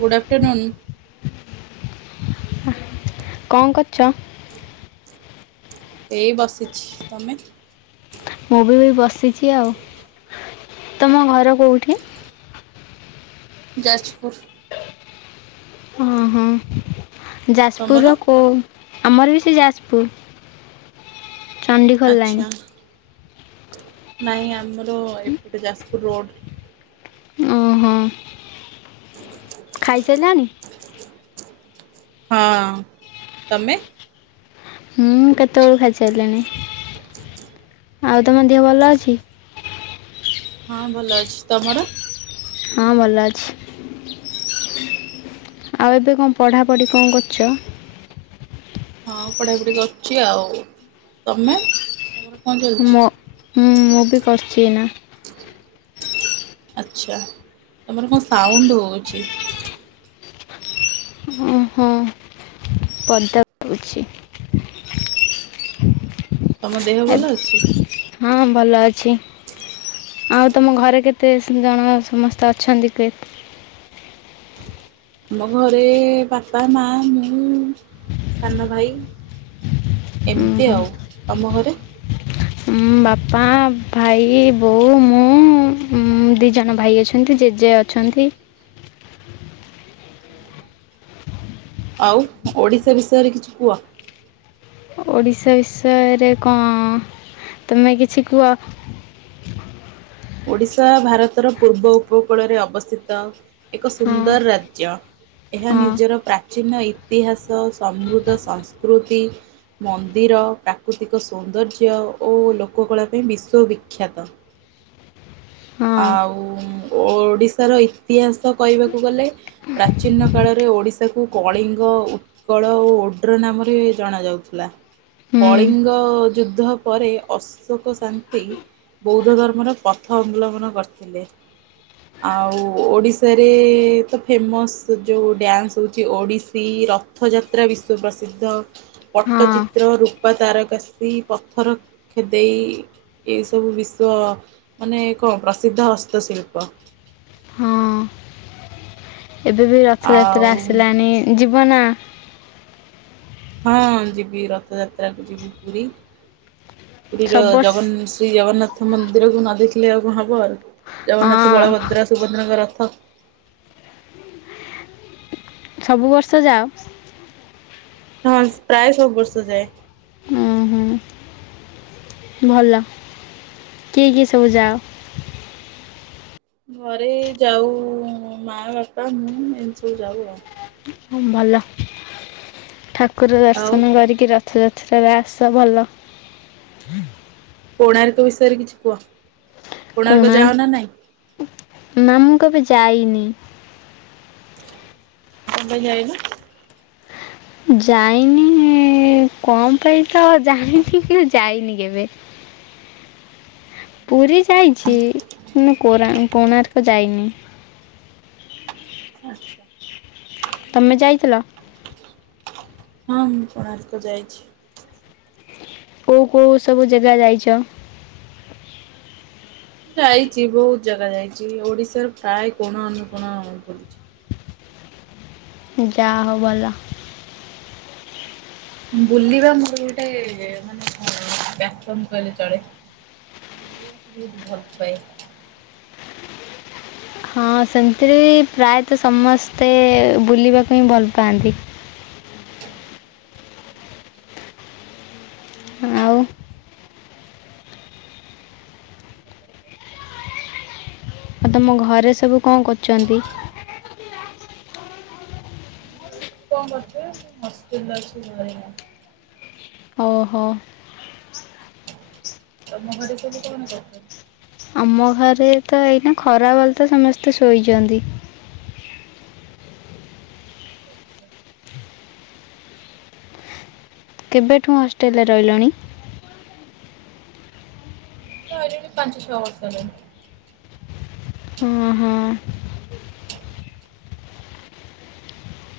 ଗୁଡ afternoon. ଙ୍କ କରୁଚ? [inaudible] ଏଇ ବସିଛି ତମେ ମୁଁ ବି ବସିଛି ଆଉ ତମ ଘର କଉଁଠି? ଯାଜପୁର, ଓଁ ହଁ ତମର? ଯାଜପୁରର କଉ ଆମର ବି ସେଇ ଯାଜପୁର। ଚଣ୍ଡିଖୋଲ ଆଚ୍ଛା ଲାଇନ। ନାଇଁ ଆମର ଏପଟେ ଯାଜପୁର ରୋଡ। ଓ ହୋ, ହ ଖାଇ ସାଇଲଣିି? ହଁ ତମେ? ହୁଁ କେତେବେଳୁ ଖାଇସାରିଲିଣି ଆଉ ତମ ଦେହ ଭଲ ଅଛି। ହଁ ଭଲ ଅଛି ତମର? ହଁ ଭଲଅଛି। ଆଉ ଏବେ କଣ ପଢ଼ାପଢ଼ି କଣ କରୁଛ? ହଁ ପଢ଼ି ପଢ଼ି କରୁଛି ଆଉ ତମେ? ତମର କଣ ଚାଲିଛି ମୁଁ ମୁଁ ବି କରୁଚି ଏଇନା। ଆଚ୍ଛା ତମର କଣ ସାଉଣ୍ଡ ହଉଚି। ପଦକୁ ପାଉଛି, ତମ ଦେହ ଭଲ ଏବ୍- ଅଛି? ହଁ ଭଲ ଅଛି। ଆଉ ତମ ଘରେ କେତେ ଜଣ ସମସ୍ତେ ଅଛନ୍ତି କେଏ ଆମ ଘରେ ବାପା ମା ମୁଁ ସାନ ଭାଇ। ହୁଁ ଏମିତି ହୁଁ ଆଉ ତମ ଘରେ? ବାପା ଭାଇ ବୋଉ ମୁଁ ଦିଇ ଜଣ ଭାଇ ଅଛନ୍ତି ଜେଜେ ଅଛନ୍ତି। ଆଉ ଓଡ଼ିଶା ବିଷୟରେ କିଛି କୁହ। ଓଡ଼ିଶା ବିଷୟରେ କଣ ତମେ କିଛି କୁହ? ହ ଓଡିଶା ଭାରତର ପୂର୍ବ ଉପକୂଳରେ ଅବସ୍ଥିତ। ଏକ ହଁ ସୁନ୍ଦର ରାଜ୍ୟ ଏହା ହଁ ନିଜର ପ୍ରାଚୀନ ଇ ଇତିହାସ ସମୃଦ୍ଧ ସଂସ୍କୃତି। ମନ୍ଦିର ପ୍ରାକୃତିକ ସୌନ୍ଦର୍ଯ୍ୟ ଓ ଲୋକକଳା ପାଇଁ ବିଶ୍ୱବିଖ୍ୟାତ। ହଁ ଆଉ ଓଡ଼ିଶାର ଇତିହାସ କହିବାକୁ ଗଲେ ପ୍ରାଚୀନ କାଳରେ ଓଡ଼ିଶାକୁ କଳିଙ୍ଗ ଓ ଉତ୍କଳ ଓ ଉଦ୍ର ନାମରେ ଜଣ ଯାଉଥିଲା। ହୁଁ କଳିଙ୍ଗ ଯୁଦ୍ଧ ପରେ ଅଶୋକ ଶାନ୍ତି ବୌଦ୍ଧ ଧର୍ମର ପଥ ଅବଲମ୍ବନ କରିଥିଲେ। ଆଉ ଓଡିଶାରେ ତ ଫେମସ ଯୋଉ ଡ୍ୟାନ୍ସ ହଉଛି ଓଡିଶୀ ଇ ରଥଯାତ୍ରା ବିଶ୍ଵ ପ୍ରସିଦ୍ଧ ହଁ ପଟ୍ଟଚିତ୍ର ର ତାର କାସି ପଥର ଖେଦେଇ ଏସବୁ ବିଶ୍ଵ ମାନେ ଏ କଣ ପ୍ରସିଦ୍ଧ ହସ୍ତଶିଳ୍ପ। ହଁ ଏବେ ବି ରଥଯାତ୍ରା ଆଉ ଆସିଲାଣି ଯିବ ନା। ହଁ ଯିବି ରଥଯାତ୍ରାକୁ ଯିବି ପୁରୀ। ପୁରୀର ସବୁ ବର୍ଷ ଜଗନ୍ ଶ୍ରୀ ଜଗନ୍ନାଥ ମନ୍ଦିରକୁ ନ ଦେଖିଲେ ଆଉ କଣ ହବ ଆ। ଜଗନ୍ନାଥ ହଁ ବଳଭଦ୍ର ସୁଭଦ୍ରା ଙ୍କ ରଥ। ସବୁ ବର୍ଷ ଯାଅ। ହଁ ପ୍ରାୟ ସବୁ ବର୍ଷ ଯାଏ। ଉଁ ହୁଁ ଭଲ କିଏ କିଏ ସବୁ ଯାଅ। ଘରେ ଯାଉ ମା ବାପା ମୁଁ ଏମିତି ଯାଉ ଆଉ। ଭଲ ଠାକୁର ଆଉ ଦର୍ଶନ କରିକି ରଥଯାତ୍ରା। ଆସ ଭଲ। କୋଣାର୍କ ବିଷୟରେ କିଛି କୁହ କୋଣାର୍କ ଯାଅ ନା ନାହିଁ। ନା ମୁ କେବେ ଯାଇନି। କଣ ପାଇଁ ଜାଇନ? ଯାଇନି କଣ ପାଇଁ ତ ଜାଣିନି କିନ୍ତୁ ଯାଇନି କେବେ। ହଁ [unintelligible] ପୁରୀ ଯାଇଛି କିନ୍ତୁ କୋଣାର୍କ ଯାଇନି। ଆଚ୍ଛା ତମେ ଯାଇଥିଲ? ମୁ କୋଣାର୍କ ଯାଇଛି। କୋଉ କୋଉ ସବୁ ଜାଗା ଯାଇଛ? ଯାଇଛି ବହୁତ ଜାଗା ଯାଇଛି ଓଡିଶାର ପ୍ରାୟ କୋଣ ଅନୁକୋଣ ଯା ହଉ ଭଲ। ବୁଲିବା ମୋର ଗୋଟେ ମାନେ କଣ ମ୍ୟାସନ୍ କହିଲେ ଚଳେ। ବୁଲିବାକୁ ମୁଁ ବହୁତ ଭଲ ପାଏ। ହଁ ସେମିତିରେ ବି ପ୍ରାୟତଃ ସମସ୍ତେ ବୁଲିବାକୁ ଭଲ ପାଆନ୍ତି। ଆଉ। [inaudible] ଆଉ ତମ ଘରେ ସବୁ କଣ କରୁଛନ୍ତି? ଆମ ଘରେ କଣ କରୁଥିବେ ମୁଁ ହଷ୍ଟେଲ୍ ଅଛି ଘରେ ନାହିଁ। ଓହୋ। ତମ ଘରେ ସବୁ କଣ କରୁଛ? ଆମ ଘରେ ତ ଏଇନା ଖରା ବେଲଟା ସମସ୍ତେ ଶୋଇଛନ୍ତି। କେବେଠୁ ହଷ୍ଟେଲରେ ରହିଲଣି? ମୁଁ ପାଞ୍ଚ ଛଅ ବର୍ଷ ହେଲାଣି। ହଁ ହଁ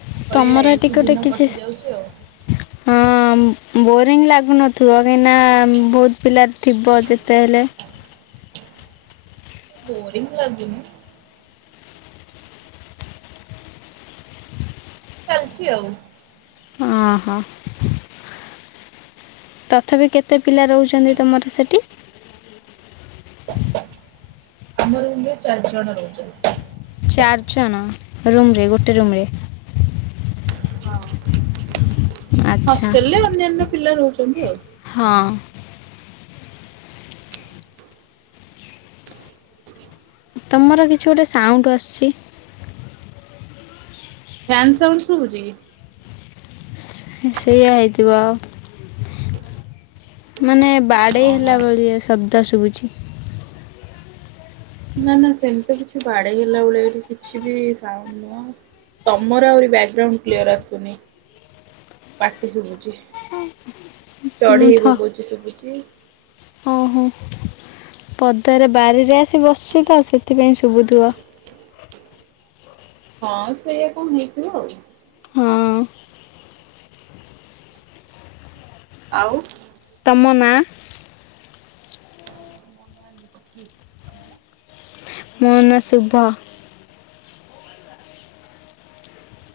କଣ କରିବା ତମର ଏଠି ଏଇଠି ଗୋଟେ ଦିନ କିଛି କଟି ଯାଉଛି ଆଉ। ହଁ। ବୋରିଂ ଲାଗୁନଥିବ କାହିଁକି ନା ବହୁତ ପିଲା ଥିବ ଯେତେ ହେଲେ। ବୋରିଂ ତ ଲାଗୁନି। ଚାଲିଛି ଆଉ। ଓ ହୋ। ତଥାପି କେତେ ପିଲା ରହୁଛନ୍ତି ତୁମର ସେଠି? [inaudible] ଆମ ରୁମରେ ଚାରି ଜଣ ରହୁଛନ୍ତି। ଚାରିଜଣ ରୁମ ରେ ଗୋଟେ ରୁମରେ। ଆଚ୍ଛା ହଷ୍ଟେଲରେ ଅନ୍ୟାନ୍ୟ ପିଲା ରହୁଛନ୍ତି ଆଉ। ହଁ ତମର କିଛି ଗୋଟେ ସାଉଣ୍ଡ ଆସୁଛି। ଫ୍ୟାନ୍ ସାଉଣ୍ଡ ଶୁଭୁଛି କି? ସେଇଆ ହେଇଥିବ ଅ। ମାନେ ବାଡ଼େଇ ଓହୋ ହେଲା ଭଳି ଶବ୍ଦ ଶୁଵୁଚି। ନା ନା ସେମିତି କିଛି ବାଡେଇହେଲା ଭଳିଆ ଏଠି କିଛି ବି ସାଉଣ୍ଡୁ ନୁହଁ। ତମର ଆହୁରି ବ୍ୟାକ୍ଗ୍ରାଉଣ୍ଡ କ୍ଲିୟର୍ ଆସୁନି। ପାଟି ଶୁଭୁଚି ଚଢେଇ ବୋ ବୋଉଛି ଶୁଭୁଛିି। ଓ ହୋ। ପଦାରେ ବାରିରେ ଆସି ବସିଛି ତ ସେଥିପାଇଁ ଶୁଭୁଥିବ। ହଁ ସେଇଆ କଣ ହେଇଥିବ ଆଉ। ହଁ। ଆଉ ତମ ନାଁ? ମୋ ନାଁ ବିକି ତମ ନାଁ ମୋ ନାଁ ଶୁଭ।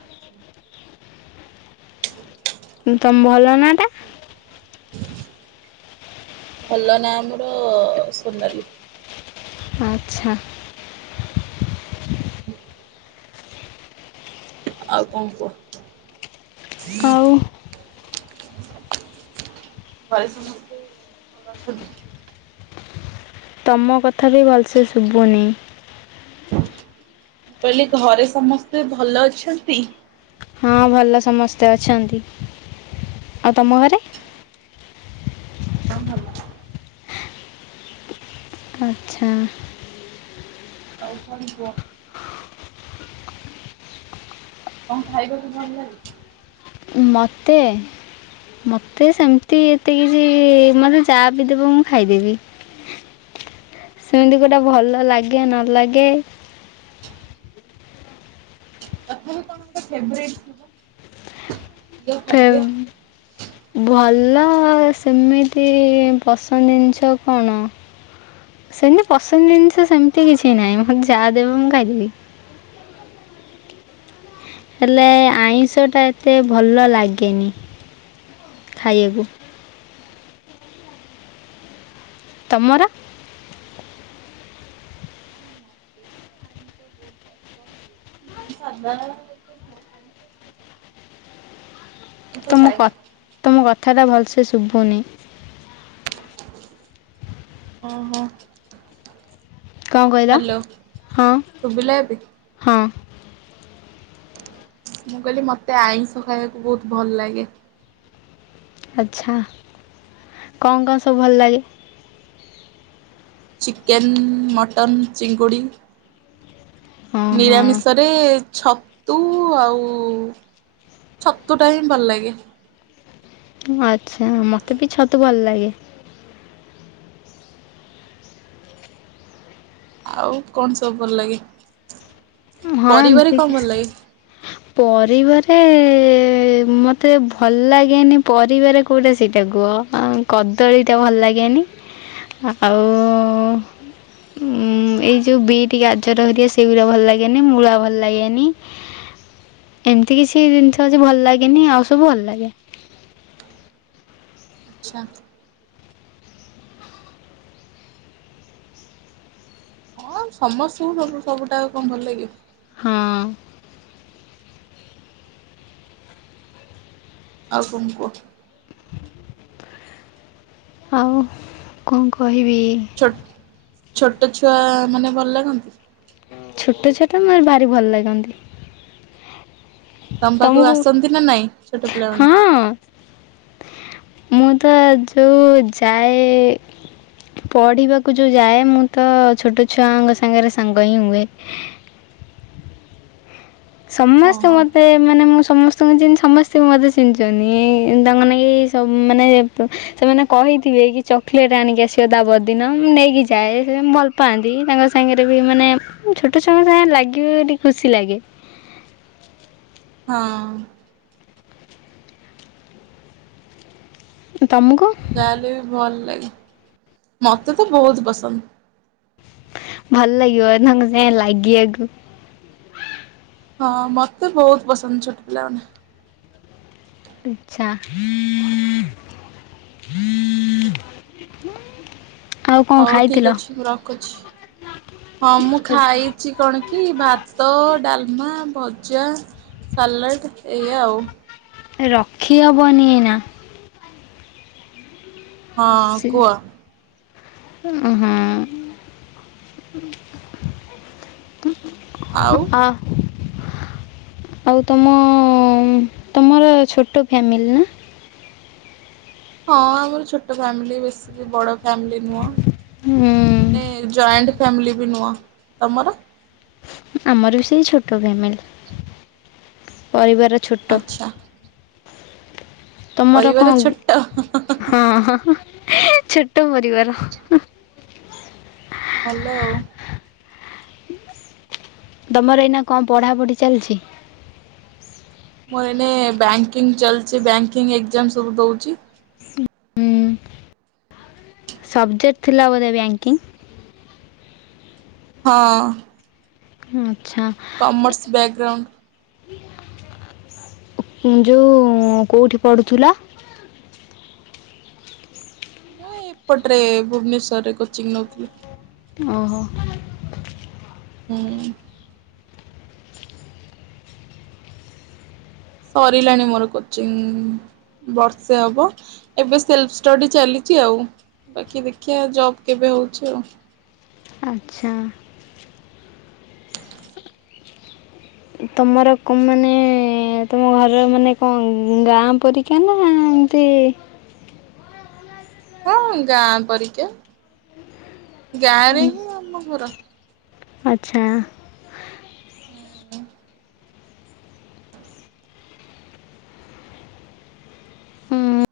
ଆଚ୍ଛା। ତମ ଭଲ ନାଁ ଟା? ଭଲ ନାଁ ମୋର ସୋନାଲି। ଆଚ୍ଛା। [inaudible] ଆଉ କଣ କୁହ? ଆଉ ଭ ସମସ୍ତେ ଭଲ ଅଛନ୍ତି? ତମ କଥା ବି ଭଲସେ ଶୁଭୁନି। ମୁଁ କହିଲି ଘରେ ସମସ୍ତେ ଭଲ ଅଛନ୍ତି? ହଁ ଭଲ ସମସ୍ତେ ଅଛନ୍ତି। ଆଉ ତମ ଘରେ? [inaudible] ଆଚ୍ଛା। ଅଉ କଣ କୁହ? କଣ ଖାଇବାକୁ ଭଲ ଲାଗୁଛି। ମୋତେ। ମତେ ସେମିତି ଏତେ କିଛି ମତେ ଯହା ବି ଦେବ ମୁଁ ଖାଇଦେବି। [inaudible] ସେମିତି ଗୋଟେ ଭଲ ଲାଗେ ନ ଲାଗେ ଫେବ୍ରାଇଟ ଫେ [unintelligible] ଭଲ ସେମିତି ପସନ୍ଦ ଜିନିଷ କଣ ସେମିତି ପସନ୍ଦ ଜିନିଷ ସେମିତି କିଛି ନାହିଁ ମତେ ଯାହା ଦେବ ମୁଁ ଖାଇଦେବି। [inaudible] ହେଲେ ଆଇଁଷଟା ଏତେ ଭଲ ଲାଗେନି। ଖାଇବାକୁ। ତମର? ମତେ [unintelligible] [inaudible] ଉପଥାଏ କଥା ଟା ଭଲସେ ଶୁଭୁନି। ଓ ହୋ। କଣ କହିଲା ହଁ ଶୁଭିଲା ଏବେ? ହଁ। ମୁଁ କହିଲି ମତେ ଆଇଁଷ ଖାଇବାକୁ ବହୁତ ଭଲ ଲାଗେ। ଆ୍ଛା କଣ କଣ ସବୁ ଭଲ ଲାଗେ? ଚିକେନ ମଟନ ଚିଙ୍ଗୁଡ଼ି। ହଁ ହଁ ନିରାମିଷ ରେ ଛତୁ ଆଉ ଛତୁ ଟା ହିଁ ଭଲ ଲାଗେ। ଆଚ୍ଛା ମତେ ବି ଛତୁ ଭଲ ଲାଗେ। ଆଉ କଣ ସବୁ ଭଲ ଲାଗେ? ହଁ ପରିବାରେ ଏମିତି କଣ କି ଭଲ ଲାଗେ? ପରିବାରେ ମତେ ଭଲ ଲାଗେନି ପରିବାରେ କେଉଟା ସେଇଟା କୁହ। କଦଳୀଟା ଭଲ ଲାଗେନି ଆଉ ଉଁ ଏଇ ଯୋଉ ବିଟ, ଗାଜର ଭଲ ସେଇଗୁଡା ଭଲ ଲାଗେ ଲି ମୂଳା ଭଲ ଲାଗେନି ଏମିତି କିଛି ଜିନିଷ ଅଛି ଭଲ ଲାଗେନି ଆଉ ସବୁ ଭଲ ଲାଗେ। ଆଚ୍ଛା। ହଁ ସମସ୍ତଙ୍କୁ ସବୁ ସବୁଟା କଣ ଭଲ ଲାଗିବ। ହଁ। ଆଉ କଣ କୁହ। ଆଉ କଣ କହିବି। ଛୋ ଛୋଟ ଛୁଆ ମାନେ ଭଲ ଲାଗନ୍ତି? ଛୋଟ ଛୋଟ ମୋ ଭାରି ଭଲ ଲାଗନ୍ତି। ତମ ପାଖକୁ ତୁମକୁ ଆସନ୍ତି ନା ନାଇଁ ଛୋଟ ପିଲାମାନେ? ହଁ ମୁଁ ତ ଯୋଉଁ ଯାଏ ପଢ଼ିବାକୁ ଯଉ ଯାଏ ମୁଁ ତ ଛୋଟ ଛୁଆଙ୍କ ସାଙ୍ଗରେ ସାଙ୍ଗ ହିଁ ହୁଏ। ସମସ୍ତେ ଓହୋ ମତେ ମାନେ ମୁଁ ସମସ୍ତେ [unintelligible] ସମସ୍ତେଙ୍କୁ ମତେ ଚିଣିଛନ୍ତି ଏଇ ତାଙ୍କନାକି ସବୁ ମାନେ ସେମାନେ କହିଥିବେ। ଦେଇକି ଚକଲେଟ ଆଣିକି ଆସିବ ତାପର ଦିନ ମୁଁ ନେଇକି ଯାଏ ସେ ଭଲ ପାଆନ୍ତି ତାଙ୍କ ସାଙ୍ଗରେ ବି ମାନେ ଛୋଟ ଛୁଆଙ୍କ ସାଙ୍ଗେ ଲାଗିବ ଟିକେ ଖୁସି ଲାଗେ। ହଁ। ତୁମକୁ ଯାହାହେଲେବି ଭଲ ଲାଗେ ମତେ ତ ବହୁତ ପସନ୍ଦ। ଭଲ ଲାଗିବ ତାଙ୍କ ସାଙ୍ଗେ ଲାଗିବାକୁ। ହଁ ମତେ ବହୁତ ପସନ୍ଦ ଛୋଟ ପିଲାମାନେ। ଆଛା। ହୁଁ ହଉ ଠିକ ଅଛି ମୁଁ ରଖୁଚି। ହଁ ମୁଁ ଖାଇଚି କଣ କି ଭାତ ଡାଲମା ଭ ଭଜା ସାଲାଟ ଏଇଆ ଆଉ। ରଖିହବନି ଏଇନା ହଁ କୁଅ। ଉଁ ହୁଁ। ଆଉ ହଁ ଅ ଆଉ ତମ ତମର ଛୋଟ ଫ୍ୟାମିଲି ନା। ହଁ ଆମର ଛୋଟ ଫ୍ୟାମିଲି ବେଶୀ ବଡ ଫାମଲି ନୁହଁ ହୁଁ। ମାନେ ଜୈଣ୍ଟ ଫ୍ୟାମିଲ ବି ନୁହ ତମର ଆମର ବି ସେଇ ଛୋଟ ଫ୍ୟାମିଲ ପରିବାର। ଛୋଟ ଆଛା। ତମର ଙ୍କ ହଁ ହଁ ହଁ ହଁ ଏ ଛୋଟ ପରିବାର। ଭଲ ଆଉ। ତମର ଏଇନା କଣ ପଢାପଢି ଚାଲିଛି? ମୋର ଏବେ ବ୍ୟାଙ୍କୀଙ୍ଗ ଚାଲୁଚି ବ୍ୟାଙ୍କୀଙ୍ଗ ଏକଜାମ ସବୁ ଦଉଚି। ଉଁ ସବଜେକ୍ଟ ଥିଲା ବୋଧେ ବ୍ୟାଙ୍କିଙ୍ଗ ହଁ। ହଁ କମର୍ସ ବ୍ୟାଗଗ୍ରାଉଣ୍ଡ ଯୋଉ କୋଉଠି ପଢୁଥିଲ? ମୁଁ ଏପଟରେ ଭୁବନେଶ୍ଵରରେ କୋଚିଂ ନଉଥିଲି। ଓହୋ। ହୁଁ। ସରିଲାଣି ମୋର କୋଚିଂ। ବର୍ଷେ ହବ ଏବେ ସେଲଫ ଷ୍ଟଡି ଚାଲିଚି ଆଉ। ବାକି ଦେଖିବା ଜବ କେବେ ହଉଚି ଆଉ। ଆଛା। [unintelligible] ତମର ମାନେ ତମ ଘରର ମାନେ କଣ ଗାଁ ପରୀକ୍ଷା ନା ନ୍ତି ହଁ ଗାଁ ପରୀକ୍ଷା ଗାଁରେ ହିଁ ଆମ ଘର। ଆଛା। ହୁଁ ହୁଁ,